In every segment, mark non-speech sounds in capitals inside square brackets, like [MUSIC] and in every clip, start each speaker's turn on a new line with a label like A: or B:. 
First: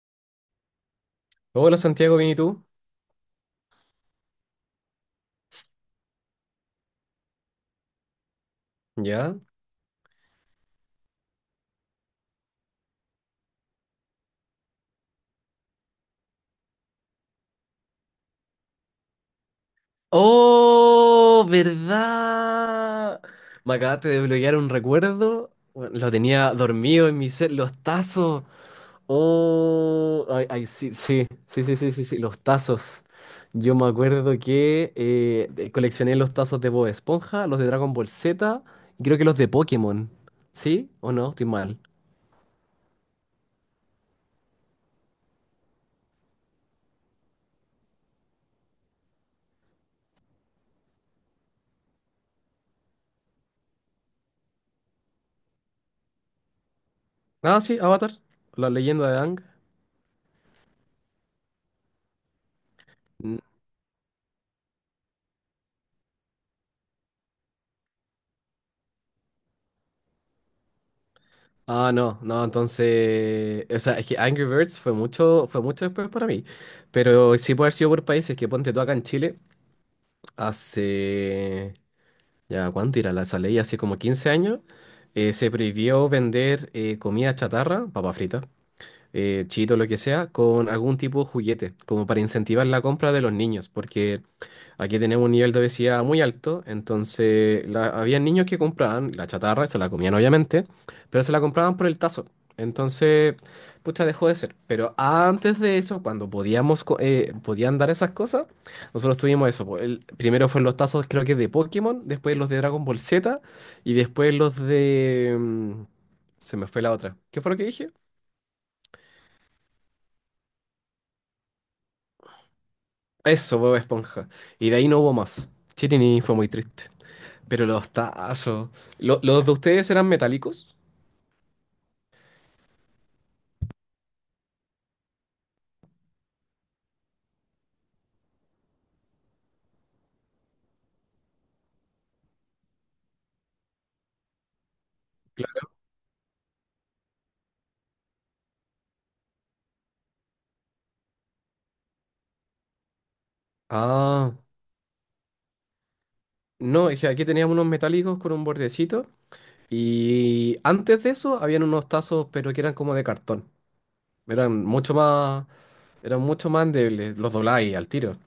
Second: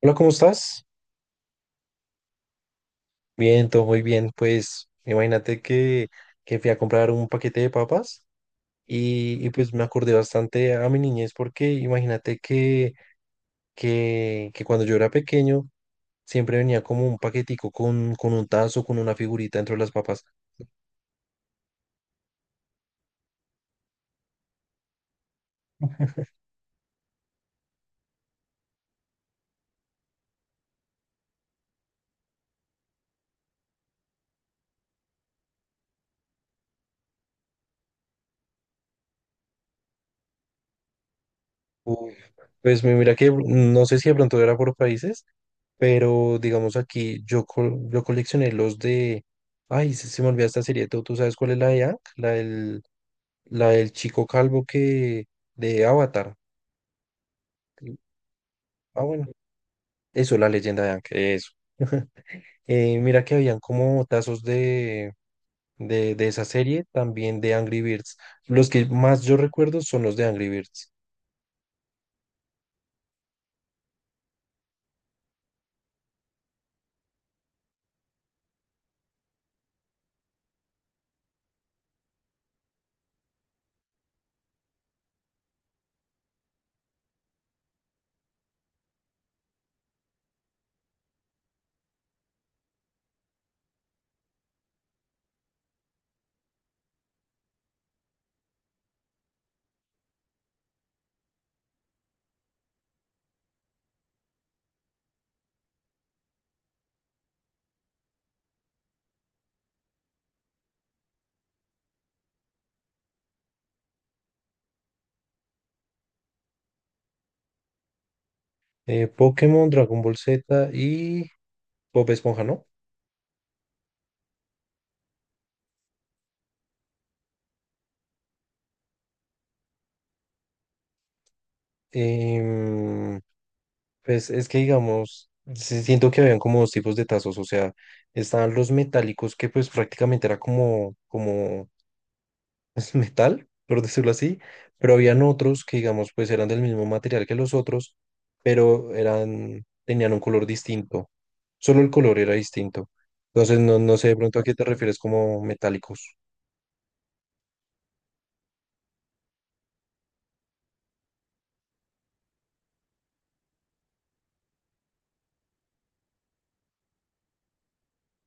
A: Hola, ¿cómo estás?
B: Hola Santiago, ¿bien y tú?
A: Bien, todo muy bien. Pues imagínate que fui a comprar un paquete de papas
B: ¿Ya?
A: pues me acordé bastante a mi niñez porque imagínate que cuando yo era pequeño siempre venía como un paquetico con un tazo, con una figurita dentro de las papas.
B: ¡Oh! ¿Verdad? Me acabaste de bloquear un recuerdo. Bueno, lo tenía dormido en mi ser. Los tazos. ¡Oh! Ay, ay, sí, sí, sí, sí, sí, sí, sí, los tazos. Yo me acuerdo que coleccioné los tazos de Bob Esponja, los de Dragon Ball Z y creo que los de Pokémon. ¿Sí o no? Estoy mal.
A: Uf, Pues mira que no sé si de pronto era por países, pero digamos aquí yo, yo coleccioné los de... Ay, se me olvidó esta serie. Tú sabes cuál es la de Hank? La del chico calvo que de Avatar.
B: Ah, sí, Avatar, la
A: Ah,
B: leyenda de
A: bueno.
B: Aang.
A: Eso, la leyenda de Aang, eso. Mira que habían como tazos de esa serie, también de Angry Birds. Los que más yo recuerdo son los de Angry Birds.
B: Ah, no, no, entonces, o sea, es que Angry Birds fue mucho después para mí, pero sí puede haber sido por países. Que ponte tú acá en Chile, hace, ya, ¿cuánto era la esa ley? Hace como 15 años, se prohibió vender comida chatarra, papa frita, chito, lo que sea, con algún tipo de juguete, como para incentivar la compra de los niños, porque aquí tenemos un nivel de obesidad muy alto. Entonces había niños que compraban la chatarra, se la comían obviamente, pero se la compraban por el tazo. Entonces, pucha, dejó de ser. Pero antes de eso, cuando podíamos, podían dar esas cosas, nosotros tuvimos eso, po. El, primero fueron los tazos, creo que de Pokémon, después los de Dragon Ball Z y después los de... se me fue la otra. ¿Qué fue lo que dije?
A: Pokémon, Dragon Ball Z y Bob Esponja, ¿no?
B: Eso, Bob Esponja. Y de ahí no hubo más. Chirini, fue muy triste. Pero los tazos. ¿Los de ustedes eran metálicos?
A: Em, pues es que digamos, sí siento que habían como dos tipos de tazos, o sea, estaban los metálicos que pues prácticamente era como [LAUGHS] es metal, por decirlo así, pero habían otros
B: Claro.
A: que, digamos, pues eran del mismo material que los otros, pero eran, tenían un color distinto. Solo el color era distinto. Entonces, no sé de
B: Ah,
A: pronto a qué te refieres como metálicos.
B: no, es que aquí teníamos unos metálicos con un bordecito. Y antes de eso habían unos tazos, pero que eran como de cartón. Eran mucho más, Eran mucho más endebles, los dobláis al tiro.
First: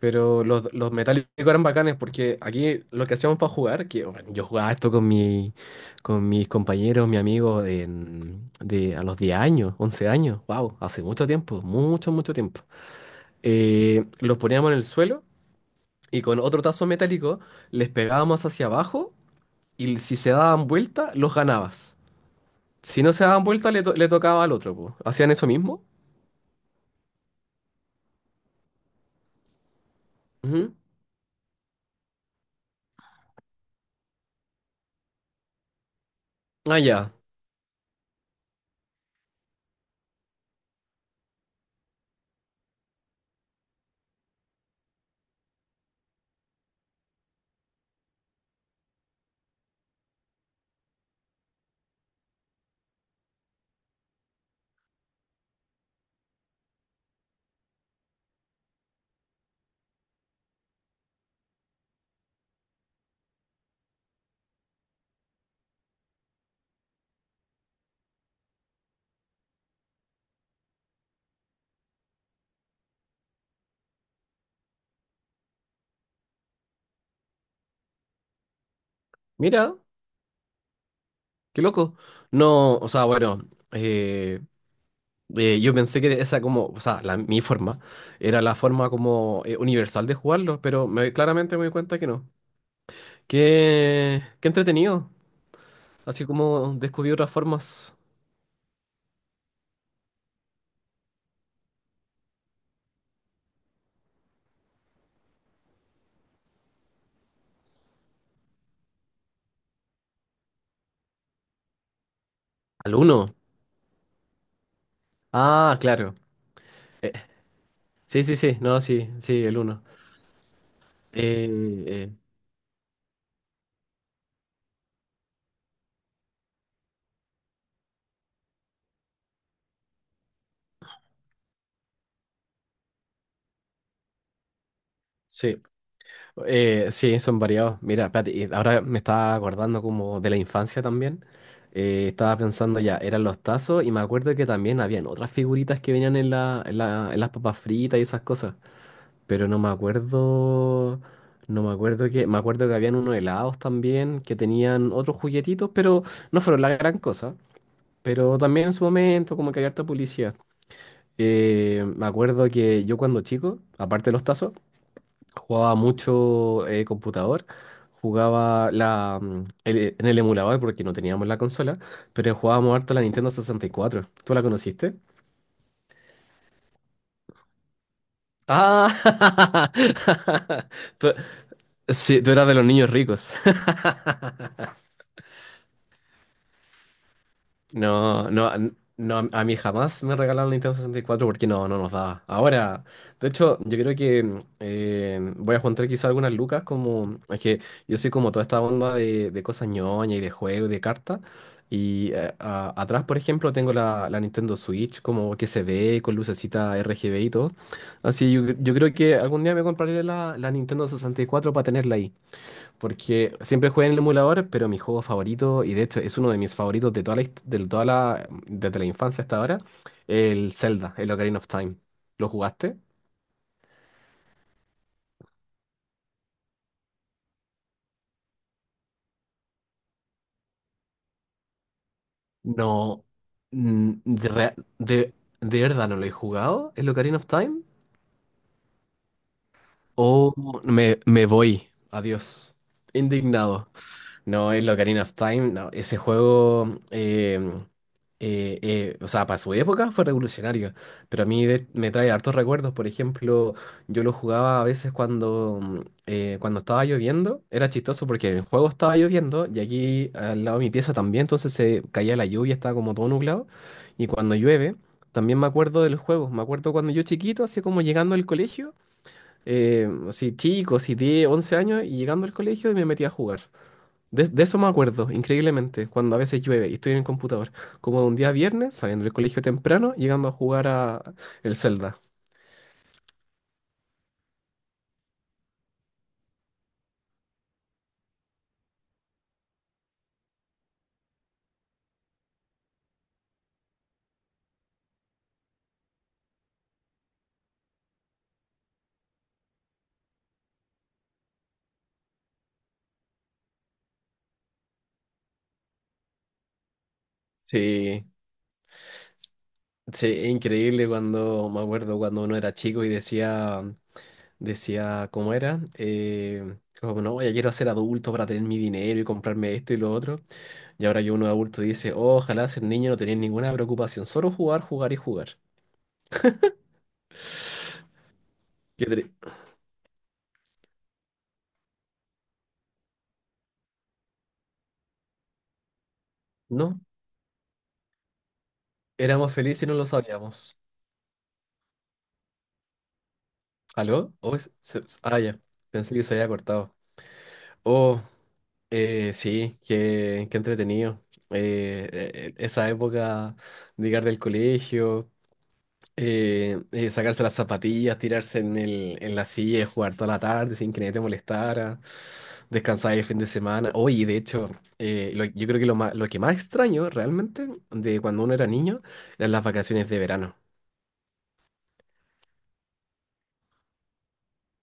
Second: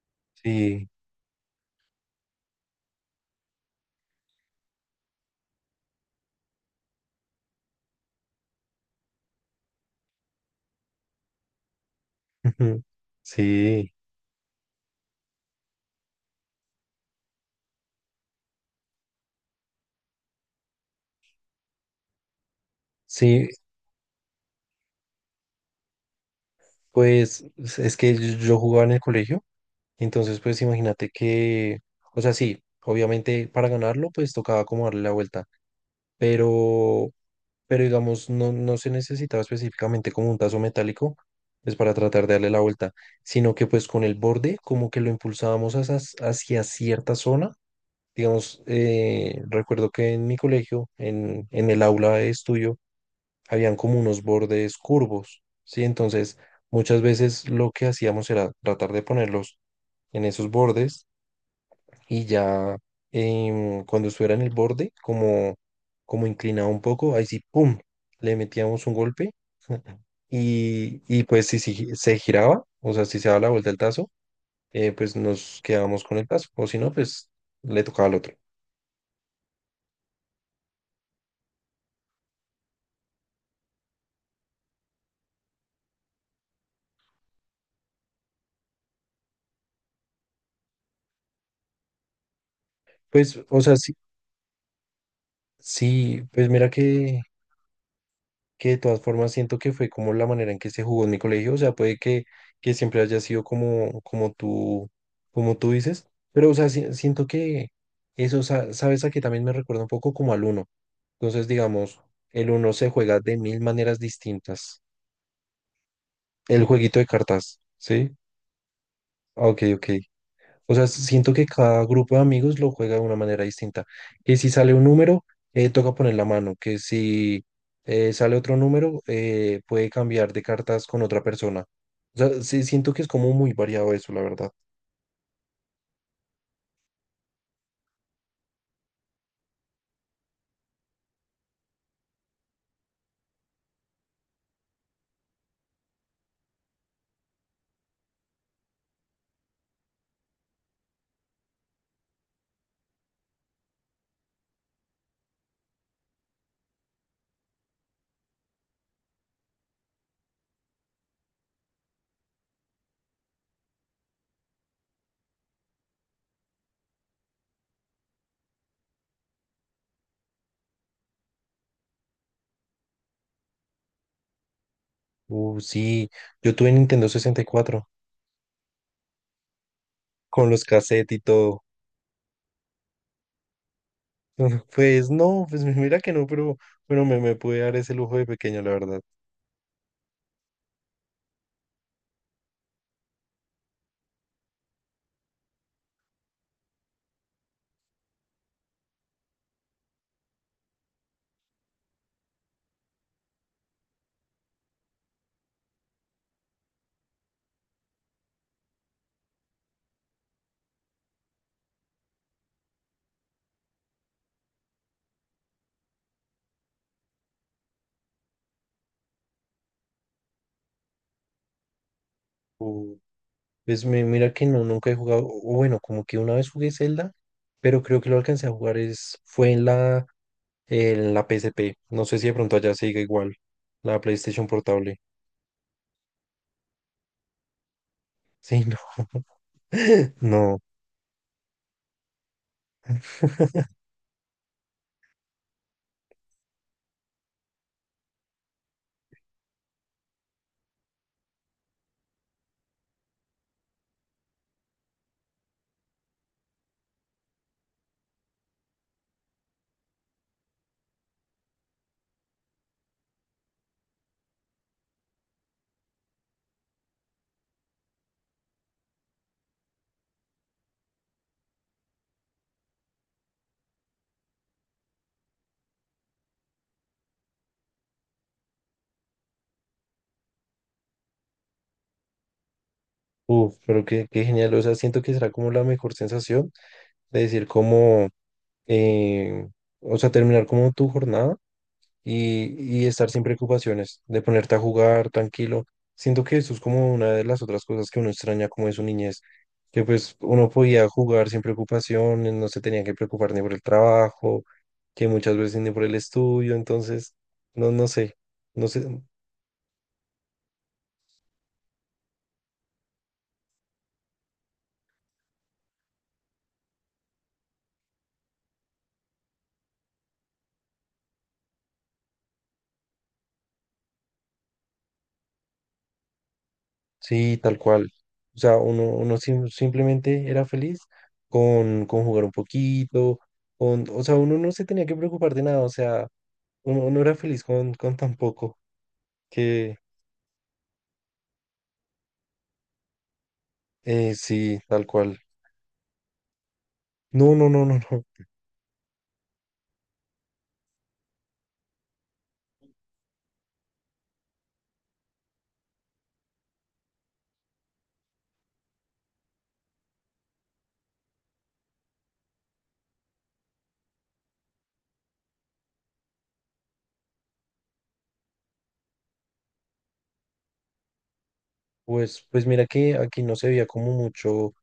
B: Pero
A: Sí,
B: los metálicos eran bacanes, porque aquí lo que hacíamos para jugar, que bueno, yo jugaba esto con mis compañeros, mi amigo, a los 10 años, 11 años. Wow, hace mucho tiempo, mucho, mucho tiempo.
A: [LAUGHS] sí,
B: Los poníamos en el suelo y con otro tazo metálico les pegábamos hacia abajo, y si se daban vuelta, los ganabas. Si no se daban
A: sí,
B: vuelta, le tocaba al otro, po. ¿Hacían eso mismo?
A: pues es que yo jugaba en el colegio, entonces pues
B: Ujú.
A: imagínate que, o sea, sí, obviamente para ganarlo pues tocaba como darle la vuelta,
B: Ah,
A: pero
B: ya.
A: pero digamos, no se necesitaba específicamente como un tazo metálico, pues para tratar de darle la vuelta, sino que pues con el borde como que lo impulsábamos hacia, hacia cierta zona. Digamos, recuerdo que en mi colegio, en el aula de estudio, habían como unos bordes curvos, ¿sí? Entonces, muchas veces lo que hacíamos era tratar de ponerlos en esos bordes y ya cuando estuviera en el borde, como, como inclinado un poco, ahí sí, ¡pum! Le metíamos un golpe [LAUGHS] y pues si se giraba, o sea, si se daba la vuelta el tazo, pues nos quedábamos con el tazo, o si no, pues le tocaba al otro.
B: Mira, qué loco. No, o sea, bueno, yo pensé que esa como, o sea, la- mi forma era la forma como universal de jugarlo, pero claramente me di cuenta que no.
A: Pues, o sea, sí,
B: Qué, qué entretenido.
A: sí,
B: Así
A: pues mira
B: como descubrí otras formas.
A: que de todas formas siento que fue como la manera en que se jugó en mi colegio, o sea, puede que siempre haya sido como, como tú dices, pero o sea, siento que eso, sabes, a que también me recuerda un poco como al uno, entonces digamos, el uno se
B: Al
A: juega
B: uno.
A: de mil maneras distintas,
B: Ah, claro.
A: el jueguito de
B: Eh,
A: cartas, ¿sí?
B: sí, sí, sí, no, sí, sí,
A: Ah,
B: el
A: Ok,
B: uno.
A: ok. O sea, siento
B: Eh,
A: que cada
B: eh,
A: grupo de amigos lo juega de una manera distinta. Que si sale un número, toca poner la mano. Que si sale otro número, puede cambiar de cartas con otra persona. O sea, sí, siento que es como muy variado eso, la verdad.
B: sí, sí, son variados. Mira, espérate, y ahora me estaba acordando como de la infancia también. Estaba pensando, ya, eran los tazos y me acuerdo que también habían otras figuritas que venían en en las papas fritas y esas cosas. Pero no me acuerdo, no me acuerdo me acuerdo que habían unos helados también que tenían otros juguetitos, pero no fueron la gran cosa. Pero también en su momento como que había harta publicidad. Me acuerdo que yo cuando chico, aparte de los tazos, jugaba mucho computador, jugaba en el emulador porque no teníamos la consola, pero jugábamos harto la Nintendo 64. ¿Tú la conociste?
A: Sí, yo tuve Nintendo 64
B: Ah,
A: con los
B: [LAUGHS] tú,
A: cassettes y todo.
B: sí, tú eras de los niños ricos.
A: [LAUGHS] Pues no, pues [LAUGHS] mira que no, pero bueno, me pude dar ese lujo de
B: No, no,
A: pequeño, la verdad.
B: no, a mí jamás me regalaron Nintendo 64 porque no, no nos daba. Ahora, de hecho, yo creo que voy a juntar quizá algunas lucas, como es que yo soy como toda esta onda de cosas ñoña y de juego y de cartas. Y atrás, por ejemplo, tengo la Nintendo Switch, como que se ve con lucecita RGB y todo. Así yo creo que algún día me compraré la Nintendo 64 para tenerla ahí. Porque siempre jugué en el emulador, pero mi juego favorito, y de hecho es uno de mis favoritos de toda de toda la, desde la infancia hasta ahora, el Zelda, el Ocarina of Time. ¿Lo jugaste?
A: Uh. Pues mira que no, nunca he jugado, o bueno, como que una vez jugué Zelda, pero creo que lo alcancé a jugar es, fue en la P S P No sé si de pronto allá sigue
B: No,
A: igual,
B: mm,
A: la
B: de,
A: PlayStation
B: rea-
A: Portable.
B: de, de verdad no lo he jugado, el Ocarina of Time.
A: Sí, no, [LAUGHS]
B: O
A: no,
B: me voy, adiós. Indignado. No, es lo Ocarina of Time. No, ese juego, o sea, para su época fue revolucionario, pero a mí me trae hartos recuerdos. Por ejemplo, yo lo jugaba a veces cuando estaba lloviendo. Era chistoso porque en el juego estaba lloviendo y aquí al lado de mi pieza también, entonces se caía la lluvia, estaba como todo nublado. Y cuando llueve, también me acuerdo de los juegos. Me acuerdo cuando yo chiquito, así como llegando al colegio, así chico, así 10, 11 años, y llegando al colegio y me metía a jugar. De eso me acuerdo, increíblemente, cuando a veces llueve y estoy en el computador. Como de un día viernes, saliendo del colegio temprano, llegando a jugar a el Zelda.
A: uf, pero qué, qué genial. O sea, siento que será como la mejor sensación de decir como, eh, o sea, terminar como tu jornada y estar sin preocupaciones, de ponerte a jugar tranquilo. Siento que eso es como una de las otras cosas que uno extraña como de su niñez, que pues uno podía jugar sin preocupaciones, no se tenía que preocupar ni por el trabajo, que muchas veces ni por el estudio, entonces, no
B: Sí,
A: sé, no sé,
B: sí, es increíble cuando, me acuerdo cuando uno era chico y decía, decía, ¿cómo era? No, ya quiero ser adulto para tener mi dinero y comprarme esto y lo otro. Y ahora que uno es adulto dice, "Oh, ojalá ser niño, no tener ninguna preocupación, solo jugar, jugar y jugar".
A: sí, tal cual. O sea, uno,
B: Qué tri-
A: uno simplemente era feliz con jugar un poquito, con, o sea, uno no se tenía que preocupar de nada, o sea,
B: No,
A: uno, uno era feliz con tan poco
B: éramos felices y no
A: que,
B: lo sabíamos. ¿Aló? Oh,
A: Sí, tal cual.
B: ya. Pensé que se había cortado.
A: No, no, no, no,
B: Oh,
A: no.
B: sí, qué, qué entretenido. Esa época de llegar del colegio, sacarse las zapatillas, tirarse en en la silla, y jugar toda la tarde sin que nadie te molestara, descansar el fin de semana. Oye, de hecho, yo creo que lo que más extraño realmente de cuando uno era niño eran las vacaciones de verano.
A: Pues, pues mira que aquí no se veía como mucho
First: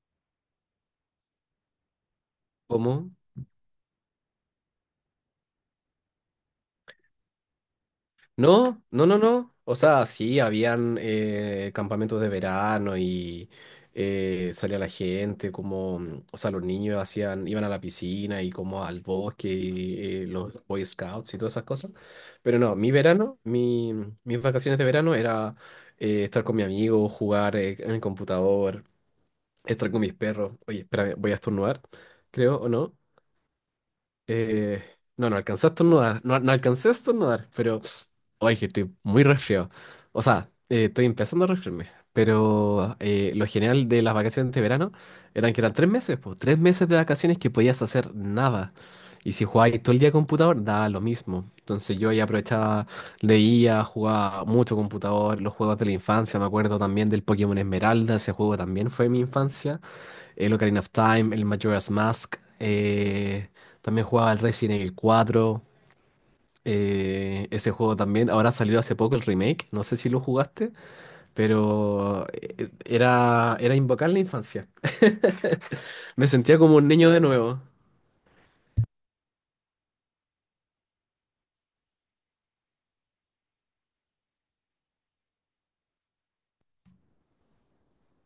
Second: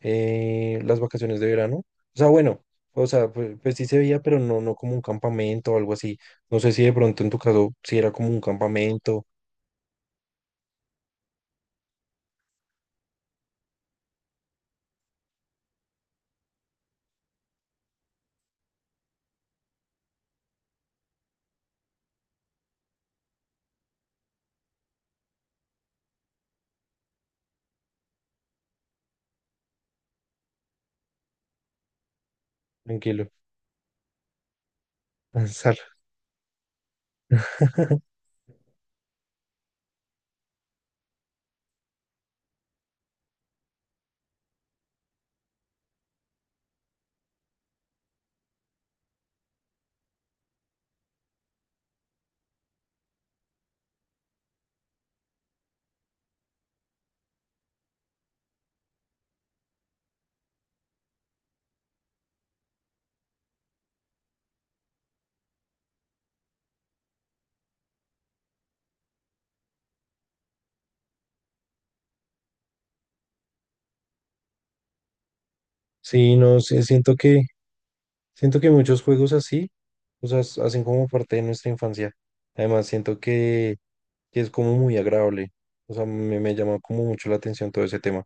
A: las vacaciones de verano. O sea, bueno, o
B: ¿Cómo?
A: sea, pues, pues sí se veía, pero no, no como un campamento o algo así. No sé si de pronto en tu caso sí era como un
B: No, no, no,
A: campamento.
B: no. O sea, sí, habían campamentos de verano y salía la gente, o sea, los niños hacían, iban a la piscina y como al bosque, y, los Boy Scouts y todas esas cosas. Pero no, mi verano, mi, mm, mis vacaciones de verano era estar con mi amigo, jugar en el computador, estar con mis perros. Oye, espérame, voy a estornudar, creo, ¿o no?
A: Tranquilo.
B: Eh, no, no alcancé a
A: Pensar.
B: estornudar. No, no alcancé a estornudar, pero.
A: [LAUGHS]
B: Oye, que estoy muy resfriado. O sea, estoy empezando a resfriarme. Pero lo genial de las vacaciones de verano eran que eran 3 meses, pues. 3 meses de vacaciones que podías hacer nada. Y si jugabas todo el día computador, daba lo mismo. Entonces yo ahí aprovechaba, leía, jugaba mucho computador, los juegos de la infancia. Me acuerdo también del Pokémon Esmeralda, ese juego también fue mi infancia, el Ocarina of Time, el Majora's Mask. También jugaba el Resident Evil 4. Ese juego también. Ahora salió hace poco el remake. No sé si lo jugaste, pero era invocar la infancia. [LAUGHS] Me
A: Sí,
B: sentía
A: no,
B: como
A: sí,
B: un niño de nuevo.
A: siento que muchos juegos así, o sea, hacen como parte de nuestra infancia. Además, siento que es como muy agradable. O sea, me llama como mucho la atención todo ese tema.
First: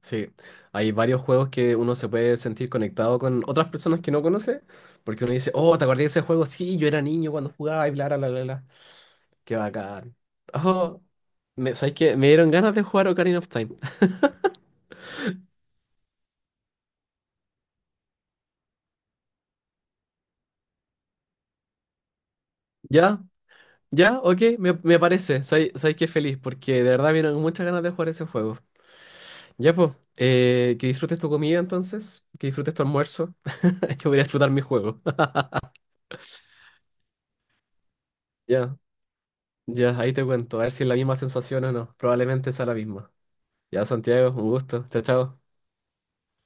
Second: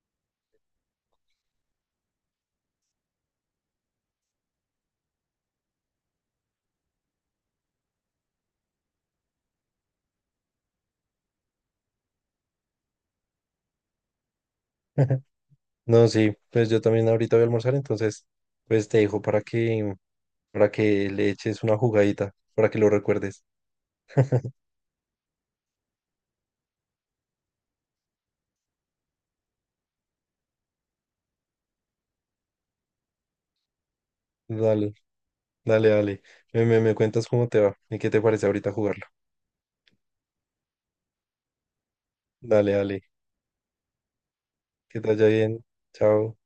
B: Sí, hay varios juegos que uno se puede sentir conectado con otras personas que no conoce, porque uno dice, oh, ¿te acordás de ese juego? Sí, yo era niño cuando jugaba y bla, bla, bla, bla, bla. Qué bacán. Oh, ¿sabes qué? Me dieron ganas de jugar Ocarina of Time.
A: [LAUGHS] No, sí, pues yo también ahorita voy a almorzar, entonces pues te dejo para que le eches una jugadita, para que lo
B: Ya,
A: recuerdes.
B: ya, ok, me parece. Sabes que feliz, porque de verdad vienen muchas ganas de jugar ese juego. Ya, pues, que disfrutes tu comida entonces, que disfrutes tu almuerzo. [LAUGHS] Yo voy a disfrutar mi
A: Dale,
B: juego. [LAUGHS]
A: dale, dale. Me cuentas cómo te va y qué te parece ahorita
B: Ya,
A: jugarlo.
B: ya, ahí te cuento, a ver si es la misma sensación o no. Probablemente sea
A: Dale,
B: la
A: dale.
B: misma. Ya, Santiago, un gusto.
A: Que
B: Chao,
A: te vaya
B: chao.
A: bien. Chao.